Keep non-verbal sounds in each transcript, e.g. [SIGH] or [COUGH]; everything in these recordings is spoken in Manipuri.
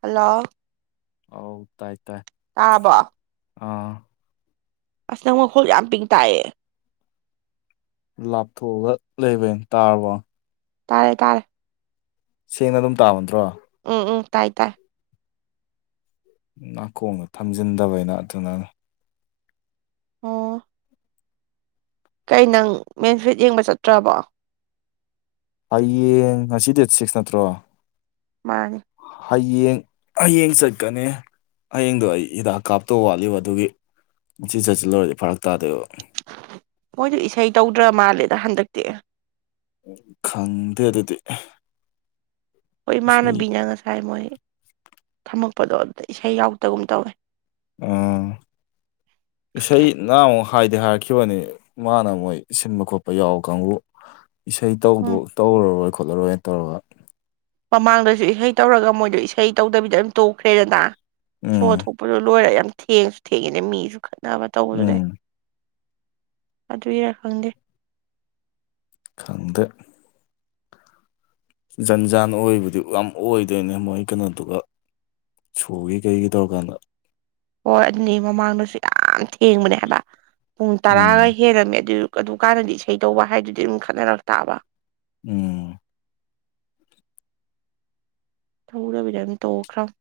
ꯍꯜꯂꯣ ꯍꯧ ꯇꯥꯏ ꯇꯥꯏ ꯇꯕꯣ ꯑꯥ ꯑꯁ ꯅꯪ ꯃꯈꯣꯜ ꯌꯥꯝꯄꯤꯛꯅ ꯇꯥꯏꯌꯦ ꯂꯥꯞꯊꯣꯛꯑꯒ ꯂꯩꯕꯩꯅꯦ ꯇꯥꯔꯕꯣ ꯇꯥꯔꯦ ꯇꯥꯔꯦ ꯁꯦꯡꯅ ꯑꯗꯨꯝ ꯇꯥꯕ ꯅꯠꯇ꯭ꯔꯣ ꯎꯝ ꯎꯝ ꯇꯥꯏ ꯇꯥꯏ ꯅꯥꯀꯣꯡꯗ ꯊꯥꯝꯖꯤꯟꯗꯕꯩꯅ ꯑꯗꯨꯅꯅꯤ ꯑꯣ ꯀꯩ ꯅꯪ ꯃꯦꯟ ꯐꯔꯤꯠ ꯌꯦꯡꯕ ꯆꯥꯠꯇ꯭ꯔꯕꯣ ꯍꯌꯦꯡ ꯉꯁꯤ ꯗꯦꯠ ꯁꯤꯛꯁ ꯅꯠꯇ꯭ꯔꯣ ꯃꯥꯅꯦ ꯍꯌꯦꯡ ꯍꯌꯦꯡ ꯆꯠꯀꯅꯤ ꯍꯌꯦꯡꯗꯣ ꯑꯩ ꯍꯤꯗꯥꯛ ꯀꯥꯞꯇꯧ ꯋꯥꯠꯂꯤꯕ ꯑꯗꯨꯒꯤ ꯉꯁꯤ ꯆꯥꯠꯁꯤꯜ ꯂꯨꯔꯗꯤ ꯐꯔꯛ ꯇꯥꯗꯣꯏꯕ ꯃꯣꯏꯗꯣ ꯏꯁꯩ ꯇꯧꯗ꯭ꯔ ꯃꯥꯜꯂꯦꯗ ꯍꯥꯟꯗꯛꯇꯤ ꯈꯪꯗꯦ ꯑꯗꯨꯗꯤ ꯍꯣꯏ ꯏꯁꯩ ꯏꯃꯥꯟꯅꯕꯤꯅ ꯉꯁꯥꯏ ꯃꯣꯏ ꯊꯥꯝꯃꯛꯄꯗꯣ ꯑꯗꯨꯗ ꯏꯁꯩ ꯌꯥꯎꯗꯒꯨꯝ ꯇꯧꯋꯦ ꯑ ꯏꯁꯩ ꯅ [UNINTELLIGIBLE] ꯍꯥꯏꯗꯤ ꯍꯥꯏꯔꯛꯈꯤꯕꯅꯤ ꯏꯃꯥꯟꯅꯕ ꯃꯣꯏ ꯁꯤꯟꯕ ꯈꯣꯠꯄ ꯌꯥꯎ ꯀꯥꯡꯕꯨ ꯏꯁꯩ ꯇꯧꯗꯨ ꯎꯝ ꯇꯧꯔꯔꯣꯏ ꯈꯣꯠꯂꯔꯣꯏꯅ ꯇꯧꯔꯒ ꯃꯃꯥꯡꯗꯁꯨ ꯏꯁꯩ ꯇꯧꯔꯒ ꯃꯣꯏꯗꯣ ꯏꯁꯩ ꯇꯧꯗꯕꯤꯗ ꯑꯗꯨꯝ ꯇꯣꯛꯈ꯭ꯔꯦꯗꯗ ꯁꯣ ꯎꯝ ꯊꯣꯛꯄꯗꯨꯣ ꯂꯣꯏꯔ ꯌꯥꯝ ꯊꯦꯡꯉꯁꯨ ꯊꯦꯡꯉꯤꯅꯦ ꯃꯤꯁꯨ ꯈꯠꯅꯕ ꯎꯝ ꯇꯧꯕꯗꯨꯗꯩ ꯑꯗꯨꯏꯔ ꯈꯪꯗꯦ ꯈꯪꯗꯦ ꯖꯟ ꯖꯥꯟ ꯑꯣꯏꯕꯗꯤ ꯌꯥꯝ ꯑꯣꯏꯗꯣꯏꯅꯦ ꯃꯣꯏ ꯀꯩꯅꯣꯗꯨꯒ ꯁꯣꯒꯤ ꯀꯩꯒꯤ ꯇꯣꯔꯒꯥꯟꯗ ꯍꯣꯏ ꯑꯗꯨꯅꯤ ꯃꯃꯥꯡꯗꯁꯨ ꯌꯥꯝ ꯊꯦꯡꯕꯅꯦ ꯍꯥꯏꯕ ꯄꯨꯡ ꯇꯔꯥꯒ ꯎꯝ ꯍꯦꯜꯂꯝꯝꯃꯦ ꯑꯗꯨꯖꯨ ꯑꯗꯨ ꯀꯥꯟꯗꯗꯤ ꯏꯁꯩ ꯇꯧꯕ ꯍꯥꯏꯗꯨꯗꯤ ꯑꯗꯨꯝ ꯈꯠꯅꯔꯛ ꯇꯥꯕ ꯎꯝ ꯊꯧꯗꯕꯤꯗ ꯑꯗꯨꯝ ꯇꯣꯛꯈ꯭ꯔꯝꯅꯤ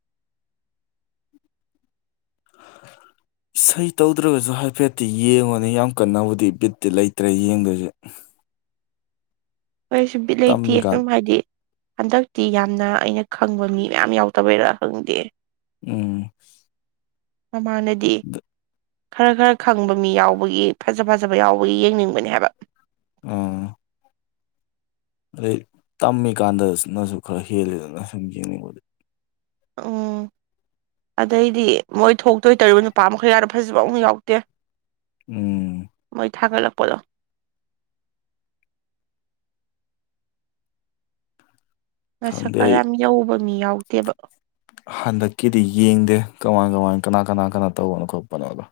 ꯏꯁꯩ ꯇꯧꯗ꯭ꯔꯒꯁꯨ ꯍꯥꯏꯐꯦꯠꯇꯤ ꯌꯦꯡꯉꯨꯅꯤ ꯌꯥꯝ ꯀꯟꯅꯕꯨꯗꯤ ꯕꯤꯠꯇꯤ ꯂꯩꯇ꯭ꯔꯦ ꯌꯦꯡꯗꯨꯏꯁꯦ [INAUDIBLE] ꯑꯩꯁꯨ ꯕꯤꯠ ꯂꯩꯇꯦ ꯇꯝꯃꯤꯀꯥꯟ ꯗꯨꯝ ꯍꯥꯏꯗꯤ ꯍꯟꯗꯛꯇꯤ ꯌꯥꯝꯅ ꯑꯩꯅ ꯈꯪꯕ ꯃꯤ ꯃꯌꯥꯝ ꯌꯥꯎꯗꯕꯩꯔꯥ ꯈꯪꯗꯦ ꯎꯝ ꯃꯃꯥꯟꯅꯗꯤ ꯈꯔ ꯈꯔ ꯈꯪꯕ ꯃꯤ ꯌꯥꯎꯕꯒꯤ ꯐꯖ ꯐꯖꯕ ꯌꯥꯎꯕꯒꯤ ꯌꯦꯡꯅꯤꯡꯕꯅꯦ ꯍꯥꯏꯕ ꯑꯥꯑꯥ ꯑꯗꯩ ꯇꯝꯃꯤꯀꯥꯟꯗ ꯅꯖꯨ ꯈꯔ ꯍꯦꯜꯂꯤꯗꯅ ꯁꯨꯝ ꯌꯦꯡꯅꯤꯡꯕꯗꯤ ꯎꯪꯎꯪ ꯑꯗꯩꯗꯤ ꯃꯣꯏ ꯊꯣꯛꯇꯣꯏ ꯇꯧꯔꯤꯕ ꯅꯨꯄꯥ ꯃꯈꯩ ꯌꯥꯝ ꯐꯖꯕꯥꯃꯐꯥꯎ ꯌꯥꯎꯗꯦ INAUDIBLE ꯃꯣꯏ ꯊꯥꯒꯠꯂꯛꯄꯗꯣ ꯈꯪꯗꯦ ꯃꯁꯛꯀ ꯑꯩ ꯌꯥꯝ ꯌꯧꯕ ꯃꯤ ꯌꯥꯎꯗꯦꯕ ꯍꯟꯗꯛꯀꯤꯗꯤ ꯌꯦꯡꯗꯦ ꯀꯃꯥꯏ- ꯀꯃꯥꯏ ꯀꯅꯥ ꯀꯅꯥ- ꯀꯅꯥ ꯇꯧꯕꯅꯣ- ꯈꯣꯠꯄꯅꯣꯗꯣ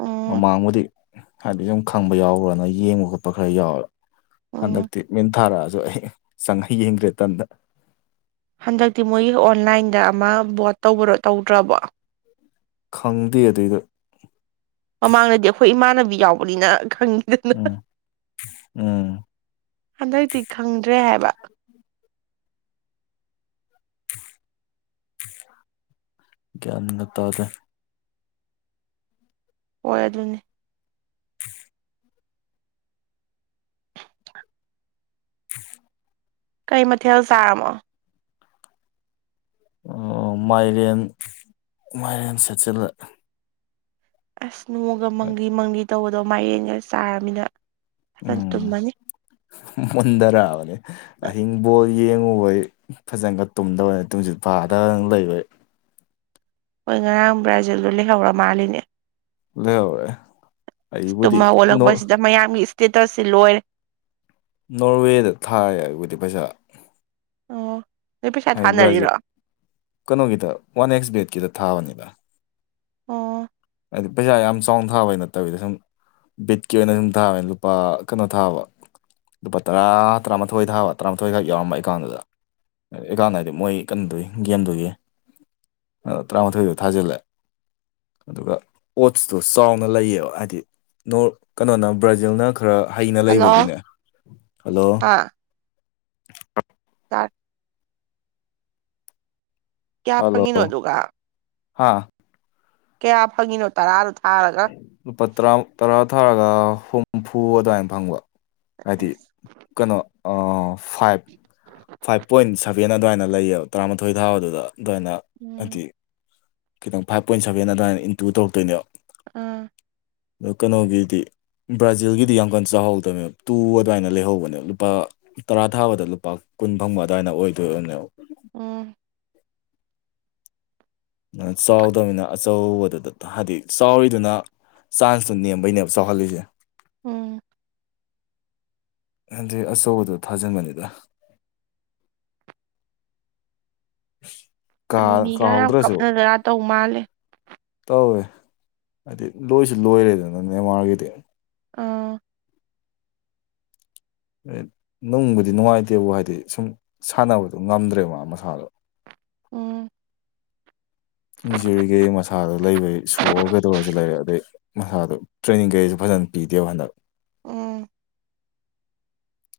ꯎꯝ ꯃꯃꯥꯡꯕꯨꯗꯤ ꯍꯥꯏꯕꯗꯤ ꯈꯪꯕ ꯌꯥꯎꯕ꯭ꯔꯅ ꯌꯦꯡꯕ- ꯈꯣꯠꯄ ꯈꯔ ꯌꯥꯎꯋꯦ ꯎꯝ ꯍꯟꯗꯛꯇꯤ ꯃꯤꯟ ꯊꯥꯔꯛꯑꯖꯨ ꯑꯩ ꯆꯪ ꯌꯦꯡꯗ꯭ꯔꯦ ꯇꯟꯗ ꯍꯟꯗꯛꯇꯤ ꯃꯣꯏꯒꯤ ꯑꯣꯟꯂꯥꯏꯟꯗ ꯑꯃ ꯕꯣꯠ ꯇꯧꯕꯣ ꯇꯧꯗ꯭ꯔꯕꯣ ꯈꯪꯗꯦ ꯑꯗꯨꯏꯗꯣ ꯃꯃꯥꯡꯗꯗꯤ ꯑꯩꯈꯣꯏ ꯏꯃꯥꯟꯅꯕꯤ ꯌꯥꯎꯕꯅꯤꯅ ꯈꯪꯉꯤꯗꯅꯥ ꯎꯝ ꯎꯝ ꯍꯟꯗꯛꯇꯤ ꯈꯪꯗ꯭ꯔꯦ ꯍꯥꯏꯕ ꯒ꯭ꯌꯥꯟꯒ ꯇꯥꯗꯦ ꯍꯣꯏ ꯑꯗꯨꯅꯤ INAUDIBLE ꯀꯩ ꯃꯊꯦꯜ ꯆꯥꯔꯝꯃꯣ ꯑꯣꯑꯣ ꯃꯥꯏꯔꯦꯟ ꯃꯥꯏꯔꯦꯟ ꯁꯦꯠꯆꯤꯜꯂꯦ ꯑꯥꯁ ꯅꯣꯡꯒ ꯃꯪꯂꯤ ꯃꯪꯂꯤ ꯇꯧꯕꯗꯣ ꯃꯥꯏꯔꯦꯟꯒ ꯆꯥꯔꯃꯤꯅ ꯐꯖꯅ ꯎꯝ ꯇꯨꯝꯃꯅꯤ ꯃꯨꯟꯗ꯭ꯔ ꯑꯕꯅꯤ ꯑꯍꯤꯡꯕꯣꯜ UNINTELLIGIBLE ꯍꯣꯏ ꯉꯔꯥꯡ ꯕ꯭ꯔꯥꯖꯤꯜꯗꯣ ꯂꯩꯍꯧꯔ ꯃꯥꯜꯂꯤꯅꯦ UNINTELLIGIBLE ꯇꯨꯝ ꯍꯧꯒꯠꯂꯛꯄꯁꯤꯗ ꯃꯌꯥꯝꯒꯤ ꯏꯁꯇꯦꯇꯁꯁꯤ ꯂꯣꯏꯔꯦ ꯅꯣꯔꯋꯦꯗ ꯊꯥꯏ ꯍꯥꯏꯕꯨꯗꯤ ꯄꯩꯁꯥ ꯑꯣ ꯅꯣꯏ ꯄꯩꯁꯥ ꯍꯥꯏ ꯊꯥꯅꯔꯤꯔꯣ ꯕ꯭ꯔꯥꯖꯤꯠ ꯀꯩꯅꯣꯒꯤꯗ ꯋꯥꯟ ꯑꯦꯛꯁ ꯕꯦꯠꯀꯤꯗ ꯊꯥꯕꯅꯤ INAUDIBLE ꯑꯣꯑꯣ ꯍꯥꯏꯗꯤ ꯄꯩꯁꯥ ꯌꯥꯝ ꯆꯥꯎꯅ ꯊꯥꯕꯩ ꯅꯠꯇꯕꯤꯗ ꯁꯨꯝ ꯕꯤꯠꯀꯤ ꯑꯣꯏꯅ ꯑꯗꯨꯨꯝ ꯊꯥꯕꯅꯤ ꯂꯨꯄꯥ ꯀꯩꯅꯣ ꯊꯥꯕ ꯂꯨꯄꯥ ꯇꯔꯥ ꯇꯔꯥꯃꯥꯊꯣꯏ ꯊꯥꯕ ꯇꯔꯥꯃꯥꯊꯣꯏꯈꯛ ꯌꯥꯎꯔꯝꯕ ꯑꯦꯀꯥꯎꯟꯗꯨꯗ ꯑꯦꯀꯥꯟꯗ ꯍꯥꯏꯗꯤ ꯃꯣꯏ ꯀꯩꯅꯣꯗꯨꯒꯤ ꯒꯦꯝꯗꯨꯒꯤ ꯑꯥ ꯇꯔꯥꯃꯥꯊꯣꯏꯗꯣ ꯊꯥꯖꯤꯜꯂꯦ ꯑꯗꯨꯒ ꯑꯣꯠꯁꯇꯨ ꯆꯥꯎꯅ ꯂꯩꯌꯦꯕ ꯍꯥꯏꯗꯤ ꯅꯣꯔ ꯀꯩꯅꯣꯅ ꯕ꯭ꯔꯥꯖꯤꯜꯅ ꯈꯔ ꯍꯩꯅ ꯍꯜꯂꯣ ꯂꯩꯕꯒꯤꯅꯦ ꯍꯜꯂꯣ ꯇꯥꯔꯠ ꯀꯌꯥ ꯐꯪꯉꯤꯅꯣ ꯑꯗꯨꯒ ꯍꯥꯥ ꯀꯌꯥ ꯐꯪꯉꯤꯅꯣ ꯇꯔꯥꯗꯨꯗ ꯂꯨꯄꯥ ꯇꯔꯥ ꯇꯔꯥ ꯊꯥꯔꯒ ꯍꯨꯝꯐꯨ ꯑꯗꯨꯃꯥꯏꯅ ꯐꯪꯕ ꯍꯥꯏꯗꯤ ꯑꯁ ꯀꯩꯅꯣ ꯑꯥ ꯐꯥꯏꯚ ꯐꯥꯏꯚ ꯄꯣꯏꯟ ꯁꯚꯦꯟ ꯑꯗꯨꯃꯥꯏꯅ ꯂꯩꯌꯦꯕ ꯇꯔꯥꯃꯥꯊꯣꯏ ꯊꯥꯕꯗꯨꯗ ꯑꯗꯨꯃꯥꯏꯅ ꯎꯝ ꯍꯥꯏꯗꯤ ꯈꯤꯇꯪ ꯐꯥꯏꯚ ꯄꯣꯏꯟ ꯁꯚꯦꯟ ꯑꯗꯨꯃꯥꯏꯅ ꯏꯟꯇꯨ ꯇꯧꯔꯛꯇꯣꯏꯅꯦꯕ ꯑꯥ ꯀꯩꯅꯣ ꯒꯤꯗꯤ ꯕ꯭ꯔꯥꯖꯤꯜꯒꯤꯗꯤ ꯌꯥꯝ ꯀꯟꯅ ꯆꯥꯍꯎꯗꯕꯅꯦꯕ ꯇꯨ ꯑꯗꯨꯃꯥꯏꯅ ꯂꯩꯍꯧꯕꯅꯦ ꯂꯨꯄꯥ ꯇꯔꯥ ꯊꯥꯕꯗ ꯂꯨꯄꯥ ꯀꯨꯟ ꯐꯪꯕ ꯑꯗꯥꯏꯅ ꯑꯣꯏꯗꯣꯏ ꯑꯣꯔꯝꯅꯦ ꯎꯝ ꯆꯥꯎꯗꯕꯅꯤꯅ ꯑꯆꯧꯕꯗꯨꯗ ꯍꯥꯏꯗꯤ ꯆꯥꯎꯔꯤꯗꯨꯅ ꯆꯥꯟꯁꯇꯣ ꯅꯦꯝꯕꯩꯅꯦꯕ ꯆꯥꯎꯍꯜꯂꯤꯁꯦ ꯎꯝ ꯍꯥꯏꯗꯤ ꯑꯆꯧꯕꯗꯣ ꯊꯥꯖꯤꯟꯕꯅꯤꯗ [UNINTELLIGIBLE] [UNINTELLIGIBLE] ꯑꯗꯨ ꯃꯤꯒ ꯌꯥꯝ ꯀꯥꯍꯧꯗ꯭ꯔꯁꯨ ꯀꯞꯅꯗꯅ ꯇꯧꯕ ꯃꯥꯜꯂꯦ ꯇꯧꯋꯦ ꯍꯥꯏꯗꯤ ꯂꯣꯏꯁꯨ ꯂꯣꯏꯔꯦꯗꯅ ꯃꯦꯃꯥꯔꯒꯤꯗꯤ ꯑꯥ ꯑꯦꯠ ꯅꯨꯡꯕꯨꯗꯤ ꯅꯨꯡꯉꯥꯏꯇꯦꯕꯨ ꯍꯥꯏꯗꯤ ꯁꯨꯝ ꯁꯥꯟꯅꯕꯗꯨꯣ ꯉꯝꯗ꯭ꯔꯦ ꯃꯥ ꯃꯁꯥꯗꯣ ꯎꯝ ꯏꯟꯖꯨꯔꯤꯒꯤ ꯃꯁꯥꯗꯣ ꯂꯩꯕꯒꯤ ꯁꯣꯛꯑ ꯀꯩꯗꯧꯔꯁꯨ ꯂꯩꯔꯦ ꯑꯗꯩ ꯃꯁꯥꯗꯣ ꯇ꯭ꯔꯦꯅꯤꯡ ꯀꯩꯁꯨ ꯐꯖ ꯅ ꯑꯄꯤꯗꯦꯕ ꯍꯟꯗꯛ ꯎꯝ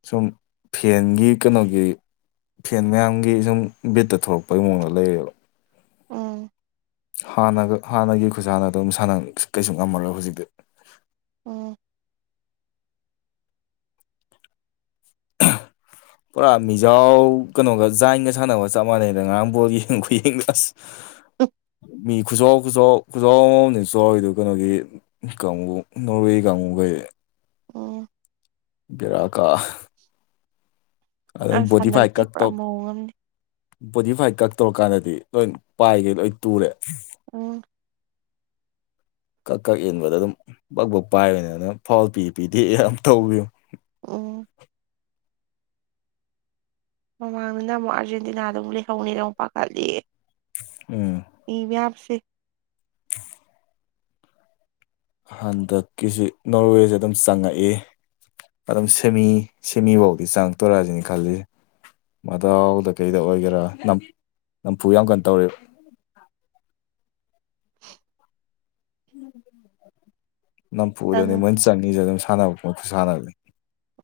ꯁꯨꯝ ꯐꯦꯟꯒꯤ ꯀꯩꯅꯣꯒꯤ ꯐꯦꯟ ꯃꯌꯥꯝꯒꯤ ꯁꯨꯝ ꯕꯕꯤꯠꯇ ꯊꯂꯛꯄꯩ ꯃꯑꯣꯡꯗ ꯂꯩꯌꯦꯕ ꯎꯝ ꯍꯥꯟꯅꯒ ꯍꯥꯟꯅꯒꯤ ꯈꯨꯁꯥꯟꯅꯗꯧ ꯁꯥꯟꯅ ꯀꯩꯁꯨ ꯉꯝꯃꯔꯣꯏ ꯍꯧꯖꯤꯛꯇꯤ ꯎꯝ [INAUDIBLE] ꯄꯨꯔꯥ ꯃꯤꯖꯥꯎ ꯀꯩꯅꯣꯒ ꯖꯥꯏꯟꯒ ꯁꯥꯟꯅꯕ ꯆꯞ ꯃꯥꯟꯅꯩꯗ ꯉꯔꯥꯡ ꯕꯣꯜ ꯌꯦꯡꯕ ꯈꯨꯌꯦꯡꯗꯨ ꯑꯁ [UNINTELLIGIBLE] ꯃꯤ ꯈꯨꯆꯥꯎ ꯈꯨꯆꯥꯎ ꯈꯨꯖꯥꯎ ꯑꯃꯃꯝꯗꯅꯤ ꯆꯥꯎꯔꯤꯗꯨ ꯀꯩꯅꯣꯒꯤ ꯀꯥꯡꯕꯨ ꯅꯣꯔꯋꯦ ꯀꯥꯡꯒꯨꯒꯩꯗꯤ ꯎꯝ ꯕꯦꯔꯥ ꯀꯥ ꯑ ꯑꯁ ꯕꯣꯗꯤ ꯐꯥꯏꯠ ꯍꯟꯗꯛꯇꯤ ꯀꯛ ꯄꯨꯔꯥ ꯇꯣꯞ ꯃꯑꯣꯡ ꯑꯃꯅꯤ ꯕꯣꯗꯤꯐꯥꯏꯠ ꯀꯛꯇꯧꯔ ꯀꯥꯟꯗꯗꯤ ꯂꯣꯏ ꯄꯥꯏꯈꯩ ꯂꯣꯏ ꯇꯨꯔꯦ ꯑꯣ ꯀꯛ ꯀꯛ ꯏꯟꯕꯗ ꯑꯗꯨꯝ ꯕꯛ ꯕꯛ ꯄꯥꯏꯕꯅꯤ ꯑꯗꯨꯝ ꯐꯥꯎꯜ ꯄꯤ ꯄꯤꯗꯤꯦ ꯌꯥꯝ ꯇꯧꯒꯤꯝꯅꯤ ꯎꯝ ꯃꯃꯥꯡꯗꯅ ꯑꯃꯨꯛ ꯑꯥꯔꯖꯦꯟꯇꯤꯅꯥꯗꯨ ꯂꯩꯍꯧꯅꯤꯅ ꯑꯃꯨꯛ ꯄꯥꯈꯠꯂꯤ ꯎꯝ ꯏ ꯃꯌꯥꯝꯁꯦ [UNINTELLIGIBLE] ꯍꯟꯗꯛꯀꯤꯁꯤ ꯅꯣꯔꯋꯦꯁꯦ ꯑꯗꯨꯝ ꯆꯪꯉꯛꯏ ꯑꯗꯨꯝ ꯁꯦꯝꯃꯤ ꯁꯦꯝꯃꯤ ꯐꯥꯎꯗꯤ ꯆꯥꯡ ꯇꯣꯔꯁꯤꯅꯤ ꯈꯜꯂꯤꯁꯦ ꯃꯗꯥꯎꯗ ꯀꯩꯗ ꯑꯣꯏꯒꯦꯔꯥ ꯅꯝ ꯅꯝꯐꯨ ꯌꯥꯝ ꯀꯟ ꯇꯧꯔꯝꯅꯤ [INAUDIBLE] ꯅꯝꯐꯨꯗꯅꯦ ꯅꯪ ꯃꯣꯏ ꯆꯪꯉꯤꯁꯦ ꯑꯗꯨꯝ ꯁꯥꯟꯅꯕ ꯄꯣꯠꯨ ꯁꯥꯟꯅꯕꯅꯤ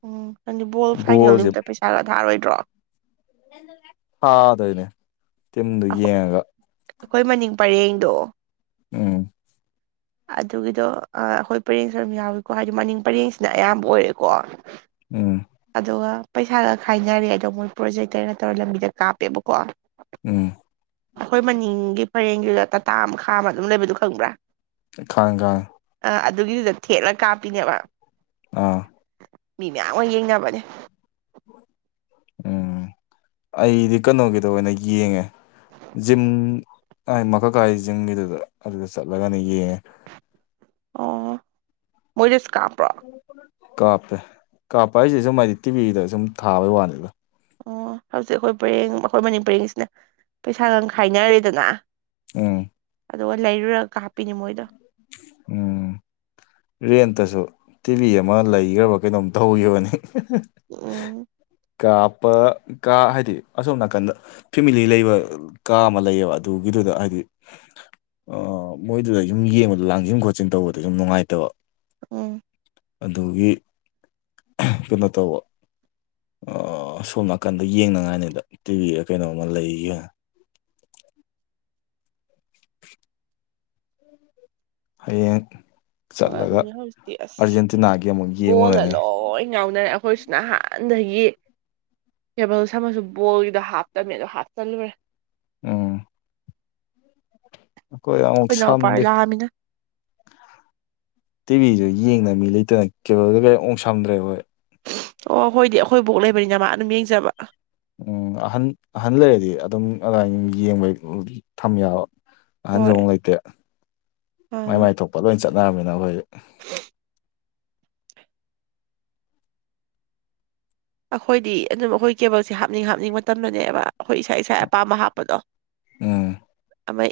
ꯎꯝ ꯅꯪꯗꯤ ꯕꯣꯜ ꯐꯥꯏꯅꯦꯜ ꯅꯨꯃꯤꯠꯇ ꯄꯩꯁꯥꯔ ꯊꯥꯔꯣꯏꯗ꯭ꯔꯣ ꯐꯥꯗꯣꯏꯅꯦ ꯇꯤꯝꯗꯨ ꯑꯈꯣꯏ ꯌꯦꯡꯉꯒ ꯑꯩꯈꯣꯏ ꯃꯅꯤꯡ ꯄꯔꯦꯡꯗꯣ ꯎꯝ ꯑꯗꯨꯒꯤꯗꯣ ꯑ ꯑꯩꯈꯣꯏ ꯄꯔꯦꯡꯁꯨ ꯑꯗꯨꯝ ꯌꯥꯎꯏꯀꯣ ꯍꯥꯏꯗꯤ ꯃꯅꯤꯡ ꯄꯔꯦꯡꯁꯤꯅ ꯑꯌꯥꯝꯕ ꯑꯣꯏꯔꯦꯀꯣ ꯎꯝ ꯑꯗꯨꯒ ꯄꯩꯁꯥꯒ ꯈꯥꯏꯅꯔꯦ ꯑꯗꯣ ꯃꯣꯏ ꯄ꯭ꯔꯣꯖꯦꯛꯇꯔ ꯅ ꯇꯧꯔꯒ ꯂꯝꯕꯤꯗ ꯀꯥꯞꯄꯦꯕꯀꯣ ꯎꯝ ꯑꯩꯈꯣꯏ ꯃꯅꯤꯡꯒꯤ ꯄꯔꯦꯡꯒꯤꯗ ꯇꯥꯇꯥ ꯑꯃ ꯈꯥꯝꯃꯒ ꯑꯗꯨꯝ ꯂꯩꯕꯗꯨꯣ ꯈꯪꯕ꯭ꯔꯥ ꯈꯥꯡꯉꯦ ꯈꯥꯡꯉꯦ ꯑꯗꯨꯒꯤꯗꯨꯗ ꯊꯦꯠꯂ ꯀꯥꯞꯄꯤꯅꯦꯕ ꯑꯥ ꯃꯤ ꯃꯌꯥꯝ ꯑꯃ ꯌꯦꯡꯅꯕꯅꯦ ꯎꯝ [INAUDIBLE] ꯑꯩꯗꯤ ꯀꯩꯅꯣꯒꯤꯗꯣ ꯑꯣꯏꯅ ꯌꯦꯡꯉꯦ ꯖꯤꯝ ꯃꯀꯛꯀꯥꯏ ꯖꯤꯝꯒꯤꯗꯨꯗ ꯑꯗꯨꯗ ꯆꯠꯂꯒꯅꯦ ꯌꯦꯡꯉꯦ ꯑꯣ ꯃꯣꯏꯗꯁꯨ ꯀꯥꯄ꯭ꯔꯣ ꯀꯥꯞꯄꯦ ꯀꯥꯞꯄ ꯍꯥꯏꯁꯦ ꯁꯨꯝ ꯍꯥꯏꯗꯤ ꯇꯤꯚꯤꯗ ꯁꯨꯝ ꯊꯥꯕꯩ ꯋꯥꯅꯤꯗ ꯑꯣ ꯍꯧꯖꯤꯛ ꯑꯩꯈꯣꯏ ꯄꯔꯦꯡ ꯑꯩꯈꯣꯏ ꯃꯅꯤ ꯄꯔꯦꯡꯁꯤꯅ ꯄꯩꯁꯥꯒ ꯈꯥꯏꯅꯔꯦꯗꯅ ꯑꯣ ꯑꯗꯨꯒ ꯂꯩꯔꯨꯔꯒ ꯀꯥꯞꯄꯤꯅꯤ ꯃꯣꯏꯗꯣ ꯎꯝ ꯔꯦꯟꯇꯁꯨ ꯇꯤꯚꯤ ꯑꯃ ꯂꯩꯈ꯭ꯔꯕ ꯀꯩꯅꯣꯝ ꯇꯧꯈꯤꯕꯅꯤ ꯎꯝ [UNINTELLIGIBLE] ꯀꯥꯞꯄ ꯀꯥ ꯍꯥꯏꯗꯤ ꯑꯁꯣꯝ ꯅꯥꯀꯟꯗ ꯐꯦꯃꯤꯂꯤ ꯂꯩꯕ ꯀꯥ ꯑꯃ ꯂꯩꯌꯦꯕ ꯑꯗꯨꯒꯤ ꯑꯗꯨꯗ ꯍꯥꯏꯗꯤ ꯑꯥ ꯃꯣꯏꯗꯨꯗ ꯁꯨꯝ ꯌꯦꯡꯕꯗ ꯂꯥꯡꯁꯤꯟ ꯈꯣꯠꯆꯤꯟ ꯇꯧꯕꯗ ꯁꯨꯝ ꯅꯨꯡꯉꯥꯏꯇ ꯇꯕ ꯎꯝ ꯑꯗꯨꯒꯤ ꯀꯩꯅꯣ ꯇꯧꯕ ꯁꯣꯝ ꯅꯥꯀꯟꯗ ꯌꯦꯡꯅꯉꯥꯏꯅꯤꯗꯣ ꯇꯤꯚꯤꯗ ꯀꯩꯅꯣꯝꯃ ꯂꯩꯒ [UNINTELLIGIBLE] ꯍꯌꯦꯡ ꯍꯣꯏ ꯆꯠꯂꯒ ꯑꯗꯨꯅꯦ ꯍꯧꯖꯤꯛꯇꯤ ꯑꯁ ꯑꯥꯔꯖꯦꯟꯇꯤꯅꯥꯒꯤ ꯑꯃꯨꯛ ꯌꯦꯡꯉꯨꯔꯅꯤ ꯌꯥꯎꯅꯔꯦ ꯑꯩꯈꯣꯏꯁꯤ ꯅꯍꯥꯟꯗꯒꯤ ꯀꯦꯕꯜꯁ ꯑꯃꯁꯨ ꯕꯣꯜꯒꯤꯗ ꯍꯥꯞꯇꯕꯃꯦ ꯑꯗꯣ ꯍꯥꯞꯆꯜꯂꯨꯔꯦ ꯎꯝ ꯑꯩꯈꯣꯏ ꯑꯃꯨꯛ ꯏꯅꯥꯎꯄꯥ ꯁꯝꯗꯦ ꯂꯥꯛꯑꯃꯤꯅ ꯇꯤꯚꯤꯁꯨ ꯌꯦꯡꯅ ꯃꯤ ꯂꯩꯇꯅ ꯀꯦꯕꯜꯗ ꯀꯔꯤ ꯑꯣꯛ ꯁꯝꯗ꯭ꯔꯦ ꯍꯣꯏ ꯑꯣ ꯍꯣꯏꯗꯤ ꯑꯩꯈꯣꯏ ꯕꯣꯛ ꯂꯩꯕꯅꯤꯅ ꯃꯥ ꯑꯗꯨꯝ ꯌꯦꯡꯖꯕ ꯎꯝ ꯑꯍꯟ ꯑꯍꯟ ꯂꯩꯔꯗꯤ ꯑꯗꯨꯝ ꯑꯗꯨꯃꯥꯏ ꯌꯦꯡꯕꯩ ꯊꯝ ꯌꯥꯕ ꯑꯍꯟꯁꯨ ꯍꯣꯏ ꯑꯃꯨꯛ ꯂꯩꯇ꯭ꯔꯦ ꯃꯥꯏ ꯑꯥ ꯃꯥꯏ ꯊꯣꯛꯄ ꯂꯣꯏ ꯆꯠ [UNINTELLIGIBLE] ꯑꯩꯈꯣꯏꯗꯤ ꯑꯗꯨꯝ ꯑꯩꯈꯣꯏ ꯀꯦꯕꯜꯁꯦ ꯍꯥꯞꯅꯤꯡ ꯍꯥꯞꯅꯤꯡꯕ ꯃꯇꯝꯗꯨꯅꯦꯕ ꯑꯩꯈꯣꯏ ꯏꯁꯥ ꯏꯁꯥ ꯑꯄꯥꯝꯕ ꯍꯥꯞꯄꯗꯣ ꯎꯝ ꯑꯃ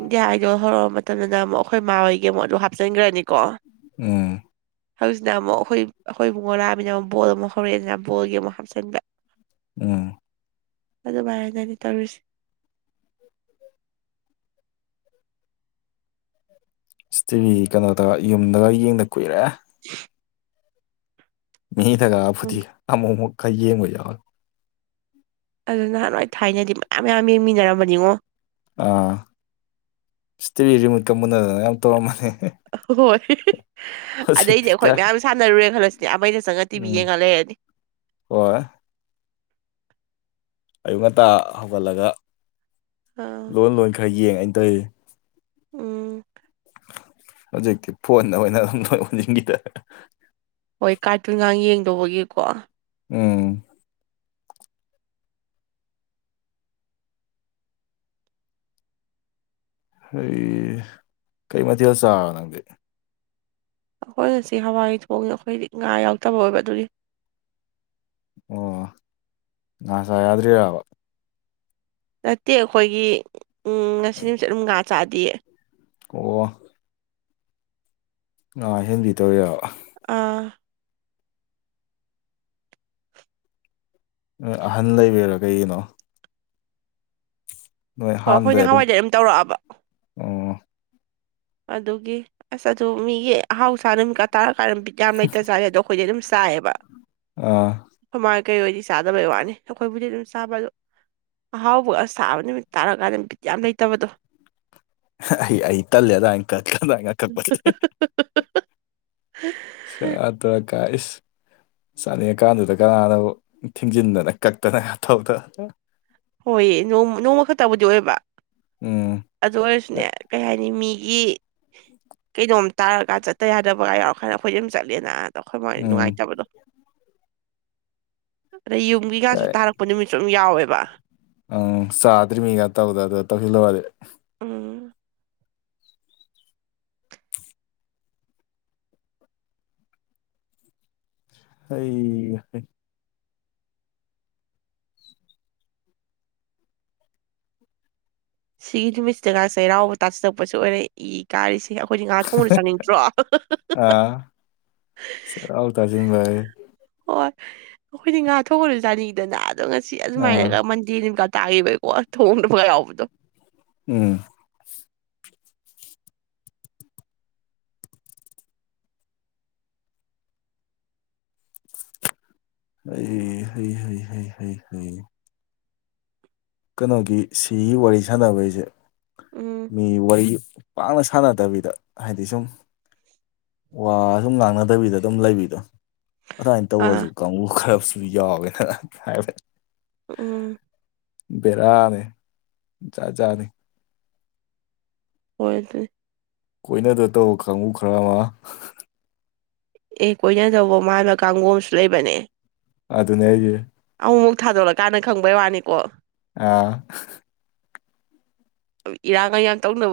ꯏꯟꯗꯤꯌꯥ ꯑꯥꯏꯗꯣꯜ ꯍꯧꯔꯛꯑ ꯃꯇꯝꯗꯅ ꯑꯃꯨꯛ ꯑꯩꯈꯣꯏ ꯃꯥꯥ ꯍꯣꯏꯒꯤ ꯃꯣꯠꯇꯣ ꯍꯥꯞꯆꯤꯟꯈ꯭ꯔꯅꯤꯀꯣ ꯎꯝ ꯍꯧꯖꯤꯛꯁꯤꯅ ꯑꯃꯨꯛ ꯑꯩꯈꯣꯏ ꯑꯩꯈꯣꯏꯕꯨꯨꯡ ꯉꯣꯔꯥꯑꯃꯤꯅ ꯑꯃꯨꯛ ꯕꯣꯜ ꯑꯃꯛ ꯍꯧꯔꯛꯑꯦ ꯑꯗꯨꯅ ꯕꯣꯜꯒꯤ ꯑꯃꯨꯛ ꯍꯥꯞꯆꯤꯟꯕ ꯎꯝ ꯑꯗꯨꯃꯥꯏꯅꯅꯤ ꯇꯧꯔꯤꯁꯦ ꯑꯁ ꯇꯤꯚꯤ ꯀꯩꯅꯣꯗ ꯌꯨꯝꯗꯒ ꯌꯦꯡꯗ ꯀꯨꯏꯔꯦ [INAUDIBLE] ꯃꯤ ꯊꯒꯔ ꯎꯝ ꯐꯨꯊꯤ ꯑꯃꯨꯛ ꯑꯃꯨꯛꯀ ꯌꯦꯡꯕ ꯌꯥꯎꯋꯦ ꯑꯗꯨ ꯅꯍꯥꯟꯋꯥꯏ ꯊꯥꯏꯅꯗꯤ ꯃꯌꯥꯝ ꯃꯌꯥꯝ ꯌꯦꯡꯃꯤꯟꯅꯔꯝꯕꯅꯤꯉꯣ ꯑꯥ ꯁ꯭ꯇꯦꯌ ꯔꯤꯃꯨꯠ ꯀꯃꯨꯅꯦꯜꯅ ꯌꯥꯝ ꯇꯧꯔꯝꯕꯅꯤ ꯍꯣꯏ ꯑꯗꯩꯗꯤ ꯍꯧꯖꯤꯛꯇꯤ ꯑꯩꯈꯣꯏ ꯀꯥꯏ ꯃꯌꯥꯝ ꯁꯥꯟꯅꯔꯨꯔꯦꯅ ꯈꯜꯂꯁꯤꯅꯦ ꯑꯩꯅ ꯆꯪꯉꯛꯑ ꯇꯤꯕꯤ ꯎꯝ ꯌꯦꯡꯒ ꯂꯩꯔꯗꯤ [INAUDIBLE] ꯍꯣꯏ [UNINTELLIGIBLE] ꯑꯌꯨꯛ ꯉꯟꯇꯥ ꯍꯧꯒꯠꯂꯒ ꯑꯥ ꯂꯣꯟ ꯂꯣꯟ ꯈꯔ ꯌꯦꯡ ꯑꯩꯅ ꯇꯧꯔꯤꯅꯤ ꯎꯝ ꯍꯧꯖꯤꯛꯇꯤ ꯐꯣꯟꯗ ꯑꯣꯏꯅ ꯑꯗꯨꯝ ꯑꯣꯁꯤꯟꯈꯤꯗ ꯍꯣꯏ ꯀꯥꯔꯇꯨꯟꯉꯥꯛ ꯌꯦꯡꯗꯧꯕꯒꯤꯀꯣ ꯎꯝ ꯍꯩ ꯀꯩ ꯃꯊꯦꯜ ꯆꯥꯕ ꯅꯪꯗꯤ ꯑꯩꯈꯣꯏ ꯉꯁꯤ ꯍꯋꯥꯏ ꯊꯣꯡꯉꯤ ꯑꯩꯈꯣꯏꯗꯤ ꯉꯥ ꯌꯥꯎꯗꯕ ꯑꯣꯏꯕ ꯑꯗꯨꯗꯤ ꯑꯣ ꯉꯥ ꯆꯥ ꯌꯥꯗ꯭ꯔꯤꯔꯕ ꯅꯠꯇꯦ ꯑꯩꯈꯣꯏꯒꯤ ꯎꯝ ꯉꯁꯤ ꯅꯨꯃꯤꯠꯁꯦ ꯑꯗꯨꯝ ꯉꯥ ꯆꯥꯗꯤꯌꯦ ꯑꯣ ꯉꯥ ꯍꯦꯟꯕꯤ ꯇꯧꯔꯤꯔꯕ ꯑꯥ ꯅꯣꯏ ꯑꯍꯟ ꯂꯩꯕꯩꯔꯥ ꯀꯩꯒꯤꯅꯣ ꯅꯣꯏ ꯍꯣ ꯑꯩꯈꯣꯏ ꯍꯥꯟꯅꯗꯩ ꯅꯍꯥꯟꯋꯥꯏꯗꯒꯤ ꯑꯗꯨꯝ ꯇꯧꯔꯛꯑꯕ ꯑꯣ ꯑꯗꯨꯒꯤ ꯑꯁ ꯑꯗꯨ ꯃꯤꯒꯤ ꯑꯍꯥꯎꯁꯥ ꯅꯨꯃꯤꯠꯀ ꯇꯥꯔꯀꯥꯟ ꯑꯗꯨꯝ ꯕꯤꯠ ꯌꯥꯝ ꯂꯩꯇꯖꯥꯠꯅꯤ ꯑꯗꯣ ꯑꯩꯈꯣꯏꯗꯤ ꯑꯗꯨꯝ ꯇꯥꯏꯕ ꯑ ꯀꯩ ꯑꯣꯏꯗꯤ ꯆꯥꯗꯕꯩ ꯋꯥꯅꯤ ꯑꯩꯈꯣꯏꯕꯨꯗꯤ ꯑꯗꯨꯝ ꯆꯥꯕ ꯑꯗꯣ ꯑꯍꯥꯎꯕꯒ ꯁꯥꯕ ꯅꯨꯃꯤꯠ ꯇꯥꯔꯀꯥꯟꯗ ꯕꯤꯠ ꯌꯥꯝ ꯂꯩꯇꯕꯗꯣ ꯑꯩ ꯑꯩ ꯇꯜꯂꯦ ꯗꯥ ꯑꯪꯀ ꯀꯅꯥꯅ ꯈꯪꯄꯣꯠꯇꯦ ꯁꯦꯔꯥꯟ ꯇꯨꯔꯥꯟ ꯀꯥꯏ ꯏꯁ ꯆꯥꯅꯤꯡꯉꯤꯀꯥꯟꯗꯨꯗ ꯀꯅꯥꯅꯕꯨ ꯊꯤꯡꯖꯤꯟꯗꯅ ꯀꯛꯇꯅ ꯇꯧꯗꯅ ꯍꯣꯏ ꯅꯣꯡꯃ ꯅꯣꯡꯃ ꯈꯛꯇꯕꯨꯗꯤ ꯑꯣꯏꯔꯕ ꯎꯝ ꯑꯗꯨ ꯑꯣꯏꯔꯁꯨꯅꯦ ꯀꯩ ꯍꯥꯏꯅꯤ ꯃꯤ ꯒꯤ ꯀꯩꯅꯣꯝ ꯇꯥꯔꯒ ꯆꯠꯇ ꯌꯥꯗꯕꯒ ꯌꯥꯎꯔ ꯀꯥꯟꯗ ꯑꯩꯈꯣꯏꯁꯨ ꯑꯗꯨꯝ ꯆꯠꯂꯦꯅ ꯑꯗ ꯑꯩꯈꯣꯏ ꯃꯥꯗꯤ ꯎꯝ ꯅꯨꯡꯉꯥꯏꯇꯕꯗꯣ ꯑꯗꯩ ꯌꯨꯝꯒꯤꯒꯁꯨ ꯇꯥꯔꯛꯄ ꯅꯨꯃꯤꯠꯁꯨ ꯑꯗꯨꯝ ꯌꯥꯎꯋꯦꯕ ꯑꯪ ꯆꯥꯗ꯭ꯔꯤ ꯃꯤꯒ ꯇꯧꯗꯅ ꯇꯧꯁꯤꯜꯂꯨꯔꯗꯤ ꯎꯝ ꯑꯩ ꯍꯩ ꯁꯤꯒꯤ ꯅꯨꯃꯤꯠꯁꯤꯗꯒ ꯆꯩꯔꯥꯎꯕ ꯇꯥꯁꯤꯜꯂꯛꯄꯁꯤ ꯑꯣꯏꯔꯦ ꯏ ꯀꯥꯔꯤꯁꯤ ꯌꯥꯝ ꯑꯩꯈꯣꯏꯗꯤ ꯉꯥ ꯊꯣꯡꯕꯗꯣ ꯆꯪꯅꯤꯡꯗ꯭ꯔꯣ ꯆꯩꯔꯥꯎ ꯇꯥꯗꯤ ꯅꯨꯡꯉꯥꯏꯌꯦ ꯍꯣꯏ ꯑꯩꯈꯣꯏꯗꯤ ꯉꯥ ꯊꯣꯛꯉꯁꯨ ꯆꯥꯅꯤꯡꯉꯤꯗꯅ ꯑꯗꯣ ꯉꯁꯤ ꯑꯥ ꯑꯗꯨꯃꯥꯏꯅꯒ ꯃꯟꯗꯦꯅꯤꯒ ꯇꯥꯈꯤꯕꯩꯀꯣ ꯊꯣꯡꯗꯕꯒ ꯌꯥꯎꯕꯗꯣ ꯎꯝ ꯑꯩ ꯍꯩ ꯍꯩ ꯍꯩ ꯍꯩ ꯍꯩ ꯀꯩꯅꯣꯒꯤ ꯁꯤꯒꯤ ꯋꯥꯔꯤ ꯁꯥꯟꯅꯕꯩꯁꯦ ꯎꯝ ꯃꯤꯒꯤ ꯋꯥꯔꯤ ꯄꯥꯛꯅ ꯁꯥꯟꯅꯗꯕꯤꯗ ꯍꯥꯏꯗꯤ ꯁꯨꯝ ꯋꯥ ꯁꯨꯝ ꯉꯥꯡꯅꯗꯕꯤꯗ ꯑꯗꯨꯝ ꯂꯩꯕꯤꯗꯣ ꯑꯗꯨꯃꯥꯏꯅ ꯑꯥ ꯇꯧꯔꯁꯨ ꯀꯥꯡꯕꯨ ꯈꯔꯁꯨ ꯌꯥꯎꯋꯦꯅ ꯍꯥꯏꯕ ꯎꯝ ꯕꯦꯔꯥꯅꯦ ꯖꯥꯖꯥꯠꯅꯤ ꯍꯣꯏ ꯑꯗꯨ ꯀꯣꯏꯅꯗꯣꯏ ꯇꯧꯕ ꯀꯥꯡꯕꯨ ꯈꯔ ꯑꯃ ꯑꯦ ꯀꯣꯏꯅꯗꯧꯕ ꯃꯥꯥꯟꯕ ꯀꯥꯡꯕꯨ ꯑꯃꯁꯨ ꯂꯩꯕꯅꯦ ꯑꯗꯨꯅꯦ ꯑꯩꯁꯦ ꯑꯃꯨꯛ ꯃꯨꯛ ꯊꯥꯗꯣꯂꯛꯀꯥꯟꯗ ꯈꯪꯕꯩ ꯋꯥꯅꯤꯀꯣ ꯑꯥ ꯏꯔꯥꯡꯀ ꯌꯥꯥꯝ ꯇꯧꯅꯕ